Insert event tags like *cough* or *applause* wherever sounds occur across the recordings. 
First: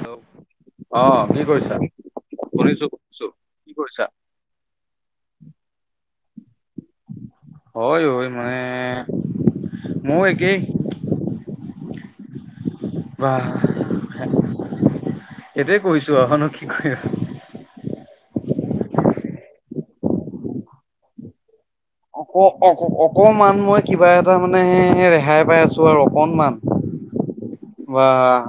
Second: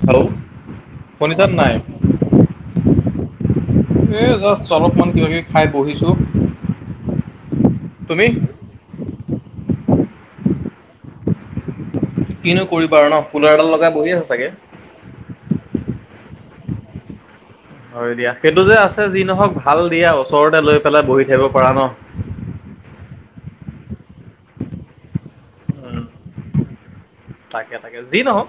Hello অ' কি শুনিছা নাই? কৰিছা? শুনিছো শুনিছো, কি কৰিছা? এই জাষ্ট অলপমান কিবা কিবি খাই বহিছো। হয় অও মানে ময়ো একেই। কিনো কৰিবা আৰু ন বাহ ফোনৰ হেডাল লগাই বহি আছা চাগে। এইটোৱে কৈছো আৰু। আৰুনো কি কৰিম। হয়, দিয়া সেইটো যে আছে যি নহওঁক ভাল দিয়া ওচৰতে লৈ পেলাই বহি থাকিব পৰা ন। অ', অ', অকমান মই কিবা এটা মানে ৰেহাই পাই আছো আৰু উম অকনমান। তাকে তাকে বা যি নহওক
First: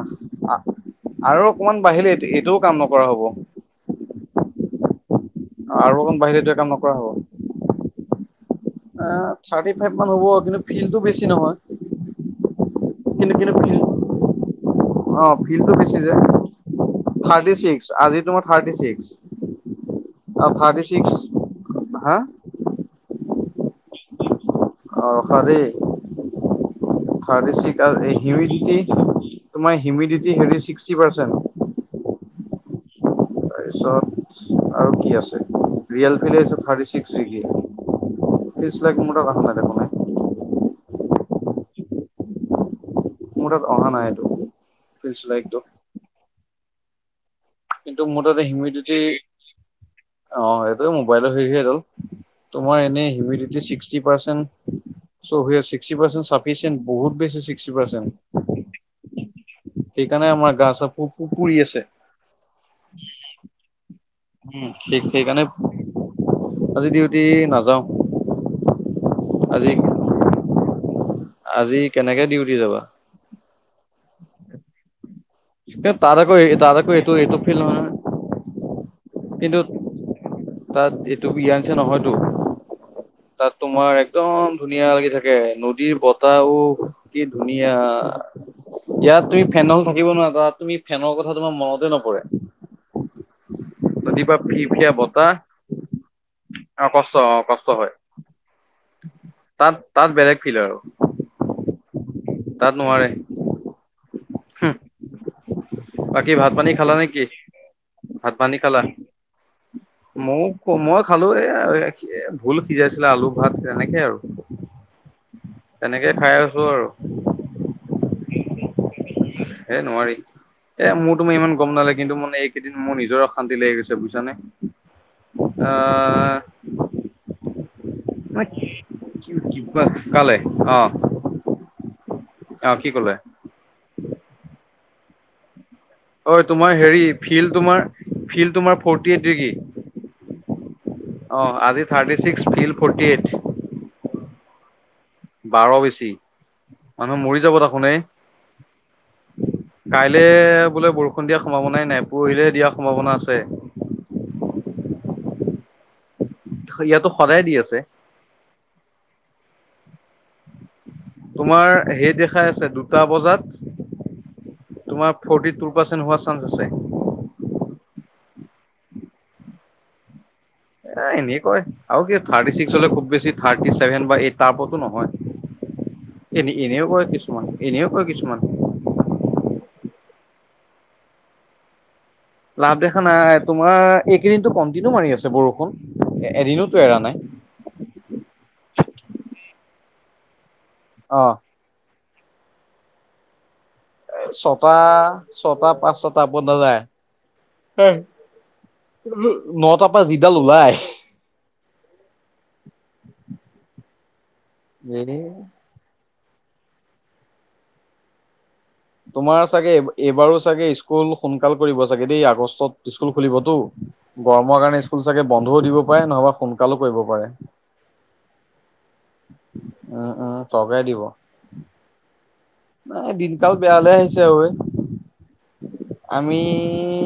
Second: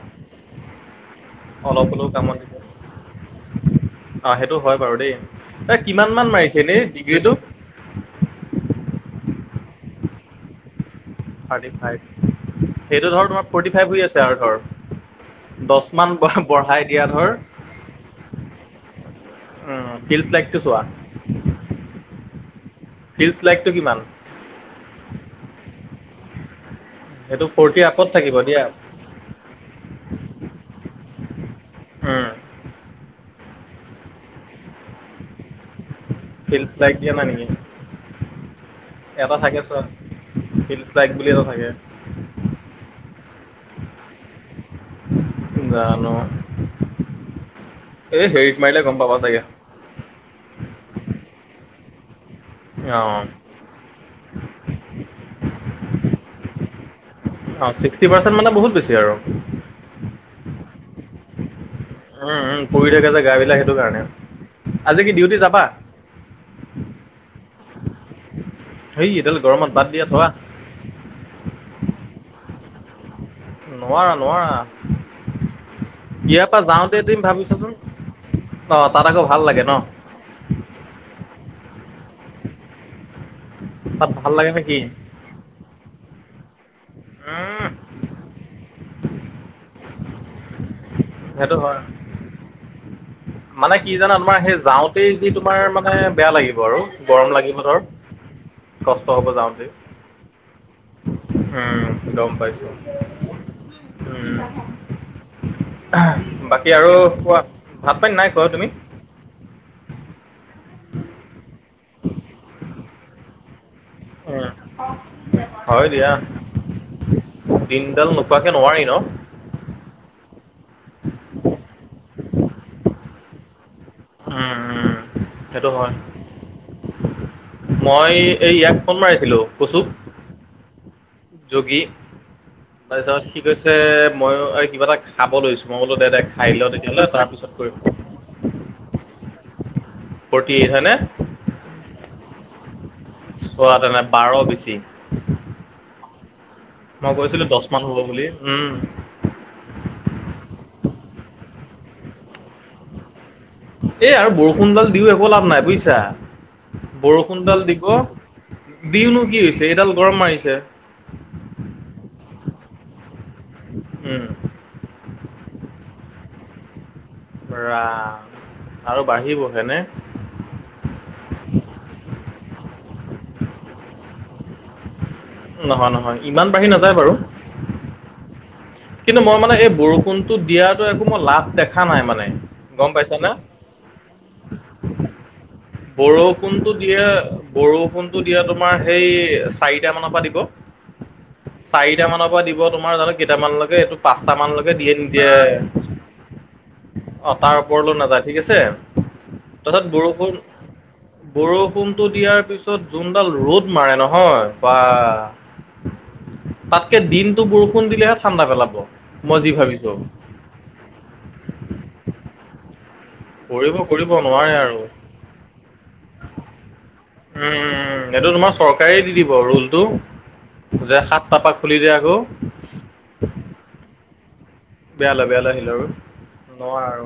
আৰু অকমান অলপ হ'লেও বাহিলে এইটো কামত দিছে। এইটোও কাম নকৰা হ'ব। অ', সেইটো হয় বাৰু দেই। এ আৰু কিমান অকণ মান বাঢ়িলে এইটোৱে মাৰিছে কাম এনে নকৰা ডিগ্ৰীটো? এ থাৰ্টি ফাইভ মান হ'ব কিন্তু ফিলটো বেছি নহয়। সেইটো থাৰ্টি ধৰ কিন্তু তোমাৰ কিন্তু ফৰ্টি ফাইভ ফিল্ড হৈ আছে আৰু ধৰ। অ', ফিলটো দহ বেছি মান যে। বঢ়াই দিয়া ধৰ থাৰ্তি চিস্ক আজি তোমাৰ থাৰ্তি চিস্ক। উম, ফিল্ডছ অ', লাইকটো চোৱা। থাৰ্টি চিক্স হা? ফিলচ লাইকটো কিমান? অ', হেৰি সেইটো থাৰ্তি ফৰ্টিৰ চিস্ক আগত আৰু থাকিব দিয়া। হিউমিডটি তোমাৰ হিউমিডিটি হেৰি ছিক্সটি পাৰ্চেন্ট। উম। তাৰপিছত আৰু কি আছে ৰিয়েল ফিল্ডছ থাৰ্টি লাইক দিয়া ছিক্স নাই ডিগ্ৰী নেকি? ফিলচ লাইক মোৰ তাত অহা নাই দেখোনে। ফিলচ লাইক বুলি এটা থাকে। মোৰ তাত অহা নাই এইটো ফিলচ লাইকটো। জানো কিন্তু মোৰ এই তাতে হেৰিত মাৰিলে গম হিউমিডিটি পাবা চাগে। অ', সেইটো মোবাইলত হেৰি হৈ হ'ল। তোমাৰ এনে অঁ হিউমিডিটি ছিক্সটি পাৰ্চেণ্ট চ' হোৱেৰ চিস্কটি পাৰ্চেন্ট চাফিচিয়েন্ট বহুত বেছি চিস্কটি পাৰ্চেন্ট। পাৰ্চেট মানে বহুত বেছি আৰু। সেইকাৰণে আমাৰ গা চা পু-পু-পুুৰি আছে। উম, উম পুৰি থাকে যে গাবিলাক সেইটো কাৰণে। উম, আজি কি ডিউটি সেইকাৰণে যাবা আজি ডিউটি নাযাও। হেই এইডাল আজি গৰমত বাত দিয়াত থোৱা। আজি কেনেকে ডিউটি যাবা। নোৱাৰা নোৱাৰা। কিন্তু তাত আকৌ ইয়াৰ এই- পৰা তাত আকৌ যাওঁতে এইটো তুমি এইটো ফিল ভাবিছাচোন, নহয় নহয় অ' তাত আকৌ ভাল কিন্তু লাগে ন। তাত এইটো ইয়াৰ নিচিনা নহয়তো। তাত তোমাৰ তাত ভাল লাগে একদম নে কি ধুনীয়া লাগি থাকে নদীৰ বতাহওঁ। কি উম ধুনীয়া, ইয়াত তুমি ফেনলৈও থাকিব নোৱাৰা তাত তুমি ফেনৰ কথা সেইটো তোমাৰ হয় মনতে নপৰে। *unintelligible* মানে কি জানা নদীৰ পৰা তোমাৰ সেই ফিৰফিৰিয়া যাওঁতেই বতাহ যি তোমাৰ মানে বেয়া লাগিব আৰু অ কষ্ট গৰম অ লাগিব কষ্ট ধৰ। হয় *unintelligible* হ'ব যাওঁতেই তাত তাত বেলেগ ফিল আৰু। উম, গম পাইছো তাত নোৱাৰে উম। ভাত পানী বাকী আৰু খালা নে কি কোৱা, ভাত পানী নাই খোৱা তুমি? মই মই খালো এ ভোল সিজাইছিলে আলু ভাত তেনেকে আৰু, উম, হয় তেনেকে দিয়া খাই আছো আৰু। দিনডাল নোখোৱাকে নোৱাৰি ন? হে নোৱাৰি, এ মোৰ তুমি ইমান গম নালাগে কিন্তু মানে এইকেইদিন মোৰ নিজৰ অশান্তি লাগি গৈছে বুজানে। উম, উম, সেইটো হয়। আহ মই এই মানে ইয়াক ফোন মাৰিছিলো কিবা কচুক। কালে অ যোগী, অ কি ক'লে তাৰপিছত সি কৈছে মই আৰু কিবা এটা খাব লৈছোঁ। মই বোলো দে দে অ খাই লওঁ তোমাৰ হেৰি তেতিয়াহ'লে ফিল তাৰপিছত কৰিম। তোমাৰ ফিল তোমাৰ forty eight degree. Forty eight হয় নে। অ' আজি thirty six feel forty eight. চোৱা তেনে বাৰ বেছি। বাৰ বেছি। মই মানুহ মৰি কৈছিলো যাব দহ মান দেখোন এই হ'ব বুলি উম। কাইলে বোলে বৰষুণ দিয়াৰ সম্ভাৱনাই নাই পৰহিলে দিয়াৰ সম্ভাৱনা আছে। এই আৰু বৰষুণডাল দিওঁ একো লাভ নাই বুজিছা, ইয়াতো সদায় দি বৰষুণডাল আছে দিব। দিওঁনো কি হৈছে এইডাল গৰম মাৰিছে। তোমাৰ সেই দেখাই আছে দুটা বজাত উম। তোমাৰ ফৰ্টি টুৰ পাৰ্চেণ্ট হোৱাৰ চান্স আছে। ৰাম, আৰু বাঢ়িবহেনে। এ এনে কয় আৰু কি থাৰ্টি ছিক্স হ'লে খুব বেছি থাৰ্টি ছেভেন বা এইট তাৰ ওপৰতো নহয়। ইমান এনে বাঢ়ি এনেও নাযায় কয় বাৰু। কিছুমান এনেও কয় কিছুমান। কিন্তু মই মানে এই বৰষুণটো দিয়াতো একো মই লাভ দেখা নাই মানে। লাভ গম দেখা পাইছানে? নাই তোমাৰ এইকেইদিনো কণ্টিনিউ মাৰি আছে বৰষুণ। বৰষুণটো এদিনোতো দিয়ে এৰা নাই বৰষুণটো দিয়ে তোমাৰ সেই চাৰিটা মানৰ পৰা দিব। অ'। চাৰিটা মানৰ পৰা দিব তোমাৰ জানো কেইটামানলৈকে এইটো পাঁচটা মানলৈকে ছটা দিয়ে নিদিয়ে। ছটা পাঁচ ছটা ওপৰত নাযায়। অ' তাৰ ওপৰলৈ নাযায় ঠিক আছে, *unintelligible* নটাৰ পৰা যিডাল বৰষুণ ওলাই বৰষুণটো দিয়াৰ পিছত যোনডাল ৰ'দ মাৰে নহয় বা। এ তাতকে দিনটো বৰষুণ দিলেহে ঠাণ্ডা পেলাব। মই তোমাৰ যি চাগে এ ভাবিছো এইবাৰো চাগে স্কুল সোনকাল কৰিব চাগে দেই আগষ্টত স্কুল খুলিবতো, কৰিব কৰিব নোৱাৰে গৰমৰ আৰু কাৰণে স্কুল চাগে বন্ধওঁ দিব পাৰে নহ'বা সোণকালেই কৰিব পাৰে। উম', উম', উম', এইটো তোমাৰ চৰকাৰে দি দিব ৰুলটো, উম উম চৰকাৰে দিব। যে সাতটা পাৰা খুলি দিয়ে আকৌ। নাই দিনকাল বেয়ালৈ আহিছে ঐ। বেয়ালৈ বেয়ালৈ আহিল আৰু আমি নোৱাৰা আৰু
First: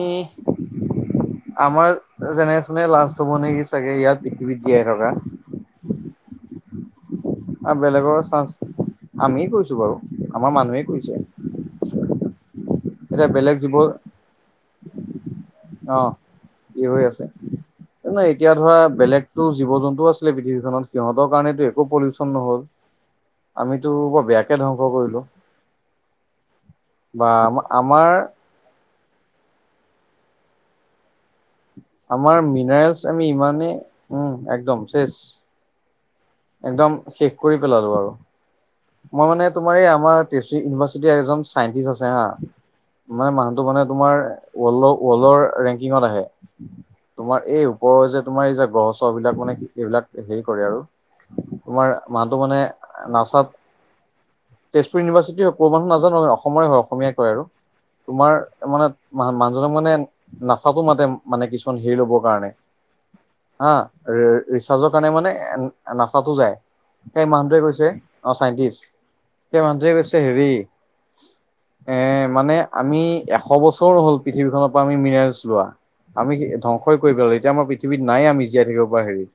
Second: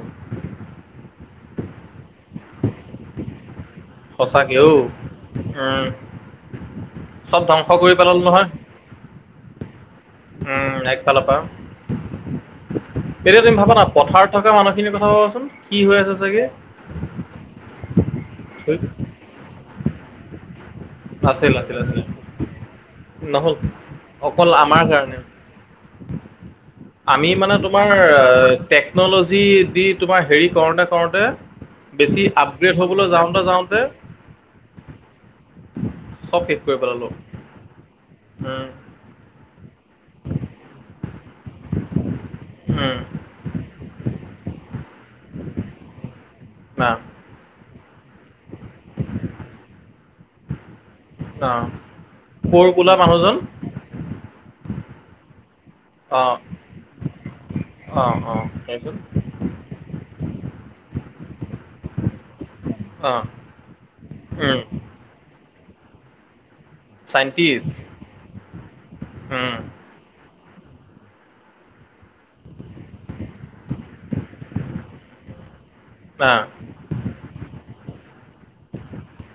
আমাৰ জেনেৰেশ্যনে লাাজ হ'ব নেকি চাগে ইয়াত সঁচাকে পৃথিৱীত ঔ জীয়াই থকা। উম, চ'ব ধ্বংস কৰি পেলালো নহয়। আমিয় কৰিছো বাৰু আমাৰ উম মানুহে একফালৰ পৰা কৰিছে। এতিয়া তুমি বেলেগ ভাবা জীৱ না পথাৰত থকা মানুহ খিনিৰ কথা কবচোন কি অ হৈ আছে চাগে। কি হৈ আছে এতিয়া ধৰা ধুইত, বেলেগতো জীৱ জন্তুও আছিলে পৃথিৱীখনত। সিহঁতৰ আছিল কাৰণেতো আছিল একো আছিল পলিউশচন নহ'ল নহ'ল আমিতো বৰ অকল বেয়াকে আমাৰ ধ্বংস কাৰণে কৰিলোঁ। আমি মানে তোমাৰ আমাৰ টেকনলজি দি তোমাৰ হেৰি কৰোতে কৰোতে। আমাৰ মিনাৰেলছ আমি ইমানেই যাওঁতে উম একদম চেচ। চব শেষ কৰি একদম পেলালো শেষ কৰি পেলালো আৰু। উম। মই মানে তোমাৰ এই আমাৰ তিচি ইউনিভাৰ্চিটিৰ এজন চাইন্টিষ্ট আছে হা উম মানে মানুহটো মানে তোমাৰ ৱৰ্লডৰ ৰেংকিঙত আহে। না তোমাৰ এই ওপৰৰ যে তোমাৰ এই যে গ্ৰহ চহ বিলাক মানে কি এইবিলাক হেৰি কৰে আৰু অ তোমাৰ মানুহটো মানে ক'ৰ বোলা মানুহজন নাচাত। তেজপুৰ ইউনিভাৰ্চিটি হও ক'ৰ মানুহ অ নাজানো অসমৰে হয় অসমীয়াই কয় আৰু। অ তোমাৰ অ মানে তাৰপিছত মান মানুহজনক মানে নাচাতো মাতে মানে কিছুমান হেৰি ল'বৰ কাৰণে অ হা উম ৰিচাৰ্জক। মানে নাচাতো যায় সেই মানুটোৱে চাইণ্টিষ্ট কৈছে অ' চাইন্টিছ। উম হেৰি এ মানে আমি এশ বছৰ হ'ল পৃথিৱীখনৰ পৰা আমি মিননোৰেলছ লোৱা। অ আমি ধ্বংসই কৰিব পেলো এতিয়া আমাৰ পৃথিৱীত নাই আমি জীয়াই থাকিব পৰা হেৰি।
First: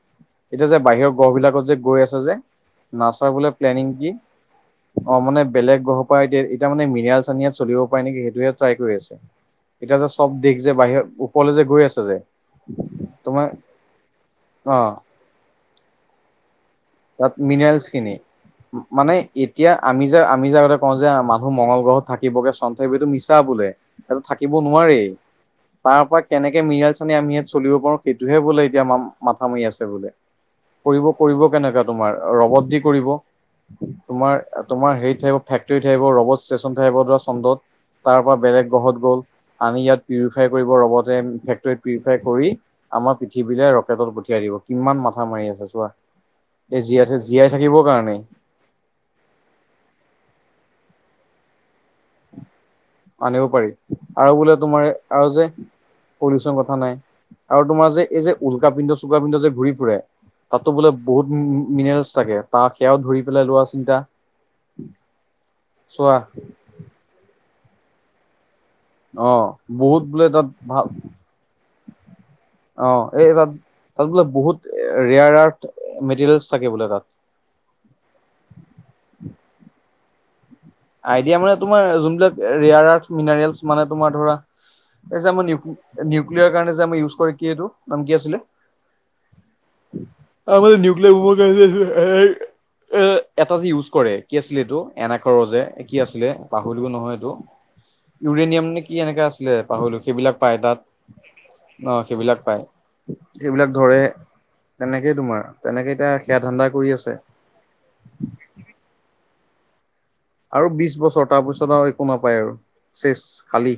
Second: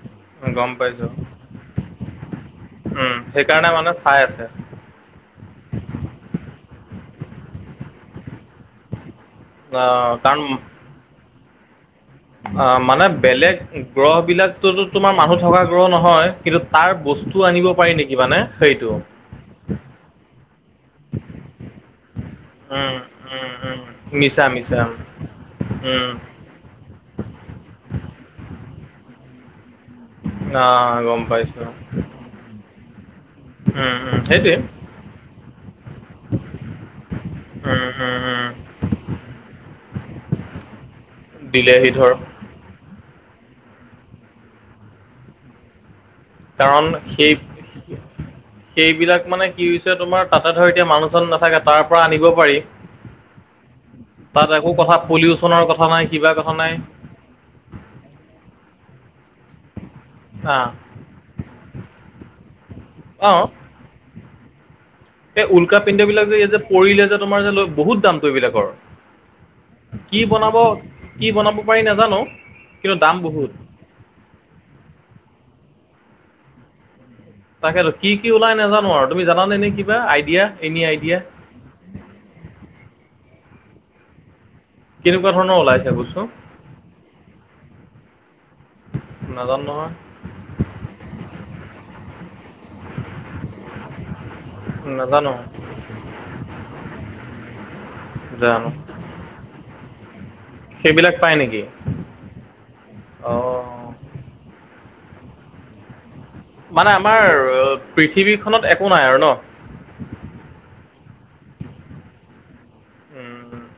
এতিয়া গম যে পাইছোঁ বাহিৰৰ গড় বিলাকত যে গৈ আছে যে উম নাচৰা বোলে। সেইকাৰণে প্লেনিং মানে কি চাই আছে অ মানে বেলেগ গ্ৰহৰ পৰা এতিয়া এতিয়া মানে মনেল চানিয়াত চলিব পাৰে নেকি সেইটোহে ট্ৰাই কৰি আছে৷ এতিয়া যে অ', চব কাৰণ দেশ যে বাহিৰ ওপৰলে যে গৈ আছে যে অ' মানে তোমাৰ বেলেগ গ্ৰহ অ বিলাকততো তোমাৰ মানুহ থকা গ্ৰহ নহয়। কিন্তু তাৰ তাত বস্তু আনিব মিনাৰেলছ পাৰি খিনি নেকি মানে সেইটো। মানে এতিয়া আমি যে আমি আগতে কওঁ যে মানুহ মঙগলগ্ৰহত থাকিবগে চন্থে উম, সেইটো মিছা উম, বোলে উম। এইটো মিছা থাকিব মিছা নোৱাৰেই তাৰ উম পৰা কেনেকে মিৰিাইছে আমি ইয়াত চলিব পাৰো সেইটোহে বোলে এতিয়া ম মাথা মৰি আছে বোলে অ' গম কৰিব পাইছো। কেনেকা তোমাৰ ৰবত দি কৰিব। উম উম তোমাৰ সেইটোৱে তোমাৰ হেৰিত থাকিব ফেক্ৰী থাকিব ৰবট ষ্টেচন থাকিব ধৰা চন্দত। উম তাৰ উম পৰা উম বেলেগ গ্ৰহত গল আনি ইয়াত দিলেহি ধৰ *unintelligible* কৰি আমাৰ পৃথিৱীলে ৰকেটত পঠিয়াই দিব কিমান মাথা মাৰি আছে চোৱা। এই কাৰণ জীয়াই থ সেই জীয়াই থাকিবৰ কাৰণে। সেইবিলাক মানে কি হৈছে তোমাৰ তাতে ধৰ এতিয়া মানুহ চানুহ নাথাকে তাৰ পৰা আনিব পাৰি। আনিব পাৰি আৰু তাত বোলে একো তোমাৰ কথা আৰু যে পলিউচনৰ কথা নাই কিবা পলিউচন কথা নাই। আৰু তোমাৰ যে এই যে উলকা পিন্ধ চুল্কা পিন্ধ যে ঘূৰি ফুৰে। আ তাতো বোলে বহুত মিনাৰলছ থাকে তাক সেয়াও ধৰি অ' পেলাই লোৱা চিন্তা। এই উল্কা পিন্ধ চোৱা বিলাক যে এই যে পৰিলে যে তোমাৰ যে লয় বহুত দামটো এইবলাকৰ। অ' বহুত বোলে তাত ভাল কি বনাব পাৰি নাজানো কিন্তু অ' দাম এই তাত বহুত তাত বোলে বহুত ৰেয়াৰ আৰ্থ মেটেৰিয়েলছ থাকে বোলে তাত। তাকেতো কি কি ওলাই নাজানো আৰু তুমি জানে নে কিবা আইডিয়া? আইডিয়া মানে তোমাৰ যোনবিলাক ৰেয়াৰ আৰ্থ মিনাৰেলছ মানে তোমাৰ ধৰা এই কেনেকুৱা যে আমাৰ ধৰণৰ ওলাইছে বস্তু নিউক্লিয়াৰ কাৰণে যে ইউজ কৰে কি এইটো নাম কি আছিলে? নাজানো ন আ মানে *unintelligible* এ এটা যে ইউজ কৰে কি আছিলেটো এনে নাজানো কৰ যে কি আছিলে পাহৰিলো নহয় এইটো ইউৰেনিয়াম জানো নে কি এনেকা আছিলে পাহৰিলো সেইবিলাক পাই তাত সেইবিলাক পায় নেকি অ' সেইবিলাক পায় অ সেইবিলাক ধৰে তেনেকেই তোমাৰ তেনেকে এতিয়া সেয়া ধান্দা কৰি মানে আছে আমাৰ পৃথিৱীখনত একো নাই আৰু ন আৰু বিশ বছৰ তাৰপিছত আৰু একো নাপায় আৰু। চেচ উম খালী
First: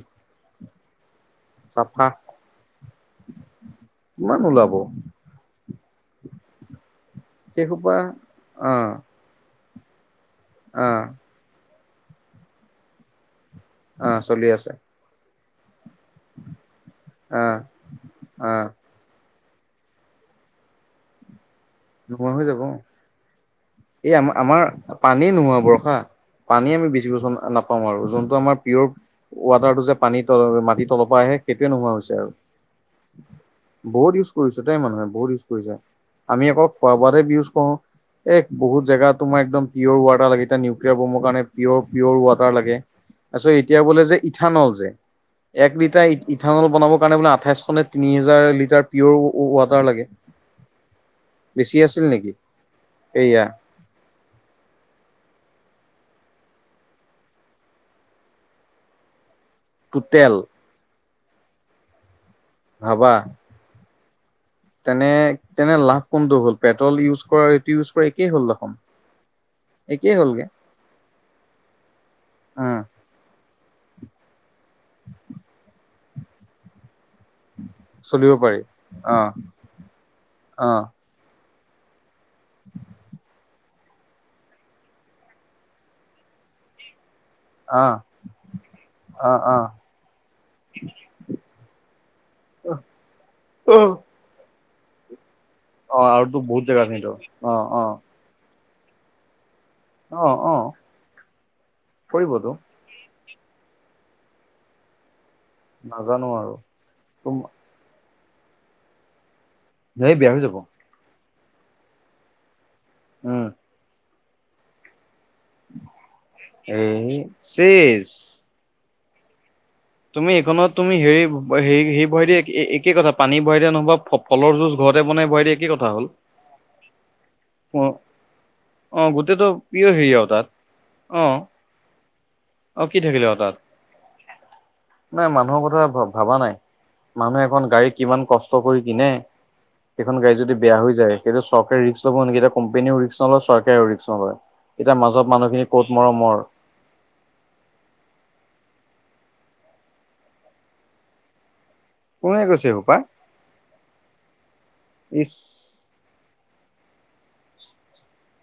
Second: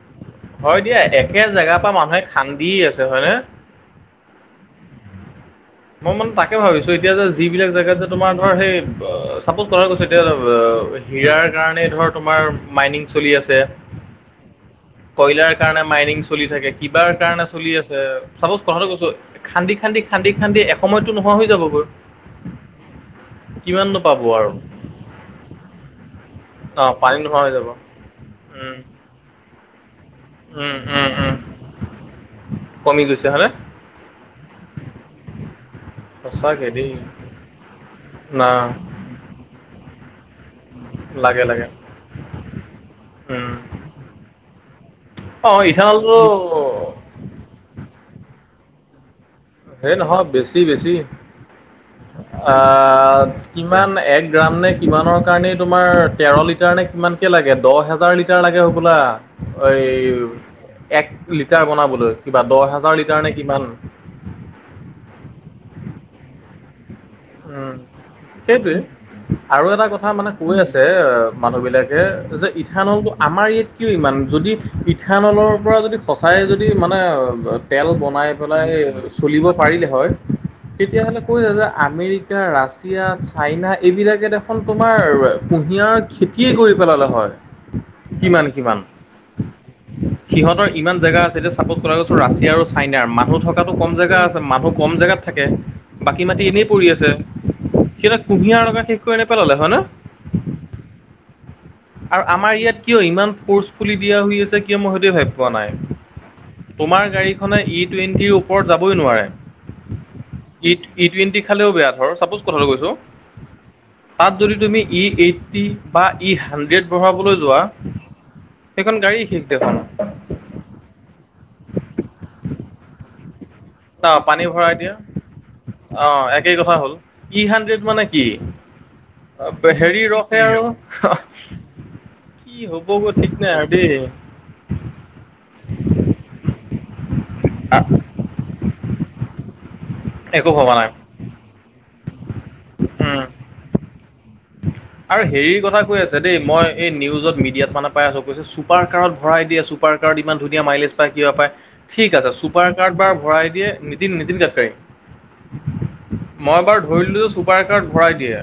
হয় দিয়া একে জেগাৰ পৰা চাফা মানুহে খান্দি আছে হয়নে? কিমান ওলাব। মই মানে তাকে ভাবিছো এতিয়া যে সেই যিবিলাক সোপা জেগাত যে তোমাৰ ধৰ সেই আহ চাপজ কথাটো কৈছো। এতিয়া অ' আহ হিৰাৰ কাৰণে ধৰ তোমাৰ মাইনিং চলি আছে। অ, চলি আছে। কয়লাৰ কাৰণে মাইনিং চলি থাকে কিবাৰ কাৰণে আহ চলি আছে চাপজ আহ কথাটো কৈছো। খান্দি খান্দি খান্দি খান্দি এসময়তো নোহোৱা হৈ যাব গৈ। নোহোৱা হৈ যাব এই পাব আমাৰ আৰু আমাৰ পানী নোহোৱা হ'ব ৰখা। পানী আমি অঁ বেছি বছৰ নোহোৱা হৈ যাব নাপাওঁ আৰু যোনটো আমাৰ উম পিয়ৰ ৱাটাৰটো যে। পানী তল উম মাটিৰ উম তলৰ পৰা উম আহে সেইটোয়ে নোহোৱা হৈছে আৰু। কমি গৈছে হয়নে বহুত ইউজ কৰিছো দে মানুহে বহুত ইউজ কৰিছে, আমি সঁচাকে আকৌ। দেই ইজ কৰো এ না বহুত জেগা তোমাৰ একদম পিয়ৰ ৱাটাৰ লাগি এটা নিউক্লিয়াৰ বমৰ কাৰণে লাগে লাগে পিয়ৰ পিয়ৰ ৱাটাৰ লাগে। উম তাৰপিছত এতিয়া বোলে যে ইথানল যে। অঁ এক লিটাৰ ইথানলটো ইথানল বনাবৰ কাৰণে বোলে আঠাইশনে তিনি হাজাৰ লিটাৰ পিয়ৰ। ৱাটাৰ এই লাগে। নহয় বেছি বেছি বেছি আছিল নেকি আহ এইয়া এক গ্ৰাম নে কিমানৰ কাৰণেই তোমাৰ তেৰ লিটাৰ নে কিমান কে লাগে দহ হাজাৰ লিটাৰ লাগে হ'বলা এই টোটেল এক লিটাৰ বনাবলৈ কিবা দহ হাজাৰ ভাবা লিটাৰ নে কিমান। তেনে তেনে লাভ কোনটো হ'ল পেট্ৰল ইউজ কৰা উম এইটো ইউজ কৰা একেই হ'ল সেইটোৱে দেখোন। আৰু এটা কথা একেই মানে হ'লগে কৈ আছে মানুহ বিলাকে যে উম ইথানলটো আমাৰ ই কিয় ইমান যদি ইথানলৰ পৰা যদি সঁচাই যদি মানে তেল বনাই চলিব পাৰি পেলাই অ চলিব পাৰিলে হয়, অ তেতিয়া হ'লে কৈছে যে আমৰিকা। ৰাছিয়া, চাইনা এইবিলাকে দেখোন তোমাৰ কুঁহিয়াৰৰ খেতিয়ে কৰি পেলালে হয়। অ কিমান কিমান। অ সিহঁতৰ ইমান জেগা আছে এতিয়া চাপজ কথা কৈছো ৰাছিয়া আৰু অ। চাইনাৰ মানুহ থকাটো অ' কম জেগা তাৰ মানুহ কম জেগাত থাকে অ, আৰুতো বহুত জেগা আছে। সেইটা কুঁহিয়াৰ লগাই শেষ কৰি নেপেলালে হয় ন। অ অ আৰু কৰিবতো আমাৰ ইয়াত। কিয় ইমান ফ'ৰ্চফুলি দিয়া হৈ আছে কিয় মই সেইটো ভাবি নাজানো আৰু তোমাৰ তোম গাড়ীখনে ই টুৱেণ্টিৰ ওপৰত যাবই নোৱাৰে। হেই বেয়া হৈ যাব। ই ই টুৱেণ্টি খালেও বেয়া ধৰ ছাপোজ কথাটো কৈছোঁ। উম, তাত যদি তুমি ই এইট্টি বা ই হাণ্ড্ৰেড এই ভৰাবলৈ যোৱা। চেজ সেইখন গাড়ী শেষ দেখোন। তুমি এইখনত তুমি হেৰি হেৰি হেৰি ভৰাই দিয়া একে কথা পানী ভৰাই দিয়া ন। অ, পানী ভৰাই দিয়া হ'ল অ, একেই কথা হ'ল ই অ হাণ্ড্ৰেড মানে কি? অ গোটেইটো প্ৰিয় হেৰি ৰখে তাত আৰু অ, কি আৰু হ'ব গৈ থাকিলে ঠিক নাই তাত আৰু। দেই। নাই মানুহৰ কথা ভবা নাই মানুহে এখন গাড়ী কিমান কষ্ট কৰি কিনে। হেখন গাড়ী একো যদি ভবা বেয়া নাই হৈ যায় সেইটো চৰকাৰে ৰিক্স ল'ব নেকি এতিয়া কোম্পানীও উম ৰিক্স নলয় চৰকাৰেও ৰিক্স নলয়। এতিয়া আৰু মাজত হেৰিৰ মানুহখিনি কথা ক'ত কৈ আছে মৰমৰ দেই মই। এই নিউজত মিডিয়াত মানে পাই আছো কৈছে ছুপাৰ কাৰত ভৰাই দিয়ে ছুপাৰ কাৰত ইমান ধুনীয়া মাইলেজ পায় কিবা পায়। ঠিক আছে কোনে কৈছে ছুপাৰ সোপা কাৰত বাৰু ভৰাই দিয়ে নীতিন নীতিন গাডকাৰী। ইচ মই বাৰু ধৰিলো চুপাৰ একাৰত ভৰাই দিয়ে।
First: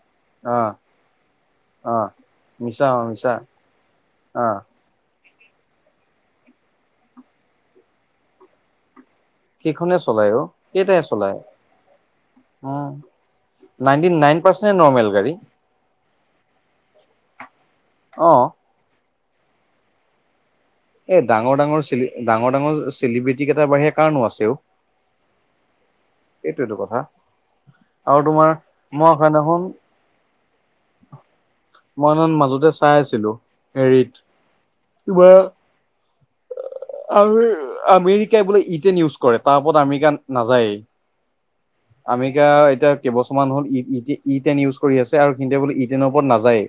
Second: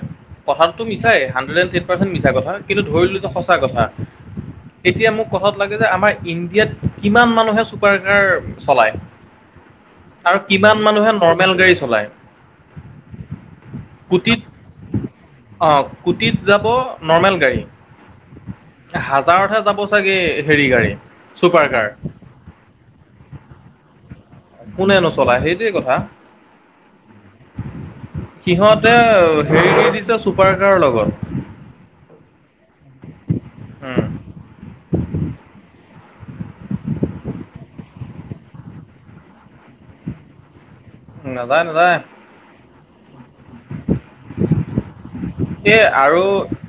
আহ টো মিছা ই হান্ড্ৰেড এণ্ড চেন্ট আহ পাৰচেন্ট মিছা কথা কিন্তু মিছা অ ধৰিলো যে মিছা সঁচা কথা। আহ এতিয়া মোক কথাত লাগে যে আমাৰ ইণ্ডিয়াত কিমান মানুহে চুপাৰ কাৰ চলায়। সেইখনে চলায় আৰু অ, কিমান কেইটাই মানুহে চলায় নৰ্মেল গাড়ী চলায়। উম, নাইনটি নাইন কোটিত পাৰ্চেন্ট এ নৰ্মেল গাড়ী। অ, কুটিত যাব নৰ্মেল গাড়ী। অ, হাজাৰতহে যাব চাগে হেৰি গাড়ী। এ ডাঙৰ ছুপাৰ ডাঙৰ কাৰ। চেলি ডাঙৰ ডাঙৰ চেলিব্ৰিটি কেইটাৰ বাহিৰে কাৰণো আছে অ'। কোনে নচলায় সেইটোৱে কথা। এইটোৱেইতো কথা আৰু তোমাৰ সিহঁতে মই সেইদিনাখন হেৰি দি দিছে চুপাৰকাৰৰ লগত। মইমানে মাজতে চাই আছিলো উম, হেৰিত কিবা। আৰু আমেৰিকাই বোলে ইটেন ইউজ কৰে, তাৰ ওপৰত আমেৰিকা নাযায়েই। নাযায়, নাযায়। আমেৰিকা এতিয়া কেইবছৰমান হ'ল ই ই টেন ইউজ কৰি আছে আৰু সিঁহতে বোলে এই ইটেনৰ ওপৰত আৰু নাযায়েই।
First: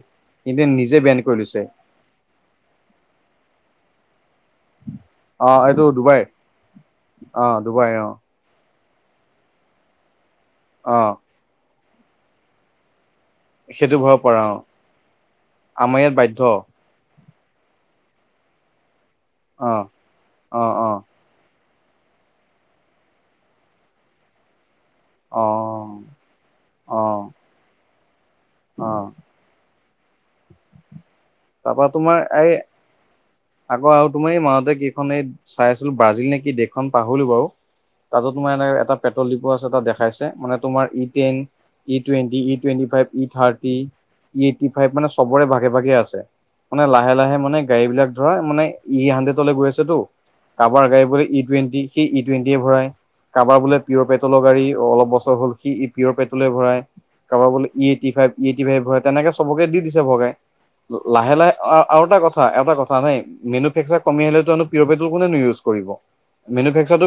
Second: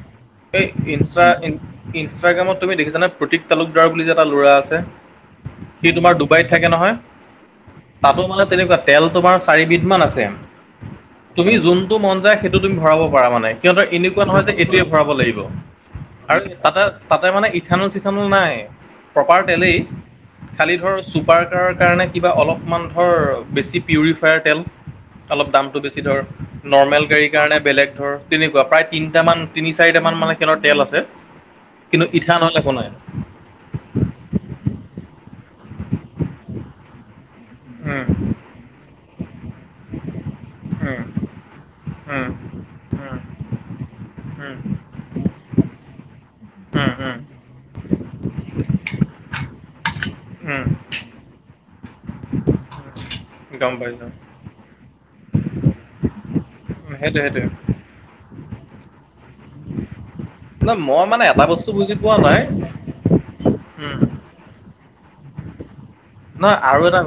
এই সিহঁতে নিজে বেন ইনষ্টা কৰি ইন লৈছে। ইনষ্টাগ্ৰামত তুমি দেখিছানে প্ৰতীক তালুকদাৰ বুলি যে এটা ল'ৰা আছে। অ এইটো সি তোমাৰ ডুবাই ডুবাইত থাকে নহয়, অ ডুবাই অ তাতো মানে তেনেকুৱা। তেল তোমাৰ চাৰিবিধমান আছে। অ' তুমি যোনতটো মন যায়, সেইটো তুমি ভৰাব পাৰা মানে। সিহঁতৰ সেইটো ভৰাব এনেকুৱা পাৰা নহয় যে অ এইটোৱে ভৰাব লাগিব আমাৰ ইয়াত আৰু বাধ্য অ তাতে। তাতে মানে ইথানল চিথানল নাই প্ৰপাৰ তেলেই। অ সালি অ ধৰ চুপাৰ কাৰৰ কাৰনে কিবা অলপমান ধৰ বেছি পিউৰিফাইড তেল। অ অলপ দামতটো বেছি ধৰ অ নৰ্মেল গাড়ীৰ কাৰণে বেলেগ ধৰ তেনেকুৱা অ প্ৰায় তিনটামান। তিনি চাৰিটামান মানে খেলৰ তেল আছে, তাৰপা কিন্তু তোমাৰ এই ইঠানল একো নাই। আকৌ আৰু তোমাৰ এই মাহতে কেইখন এই চাই আছিলো ব্ৰাজিল নে কি দেশখন পাহৰিলো বাৰু। তাতো তোমাৰ এনেক এটা পেট্ৰল ডিপু আছে তাত দেখাইছে মানে। তোমাৰ ই টেন, ই টুৱেণ্টি, ই টুৱেণ্টি ফাইভ, ই থাৰ্ট টি ই এইটটিফাইভ মানে চবৰে ভাগে ভাগে আছে। মানে লাহে লাহে মানে গাড়ী বিলাক ধৰা মানে ই হান্ড্ৰেডলৈ গৈ আছেতো। কাৰবাৰ গাড়ী বোৰে ই টুৱেণ্টি সি ই টুৱেণ্টিয়ে ভৰাই। কাৰোবাৰ গম বোলে পিয়ৰ পাইছোঁ পেট্ৰলৰ গাড়ী বোলে অলপ বছৰ হ'ল সি ই পিয়ৰ পেট্ৰলে ভৰাই, সেইটোৱে সেইটোৱে। কাৰোবাৰ বোলে E eighty five, E eighty five ভৰাই তেনেকে চবকে দি দিছে ভগাই। ন মই মানে লাহে এটা লাহে বস্তু বুজি আৰু পোৱা এটা নাই। কথা এটা কথা। মানুহে উম। মেনুফেক্সাৰ কমি আহিলে নো পিয়ৰ পেট্ৰল কোনেনো ইউজ কৰিব। নহয় আৰু এটা কথা। মেনুফেকচাৰটো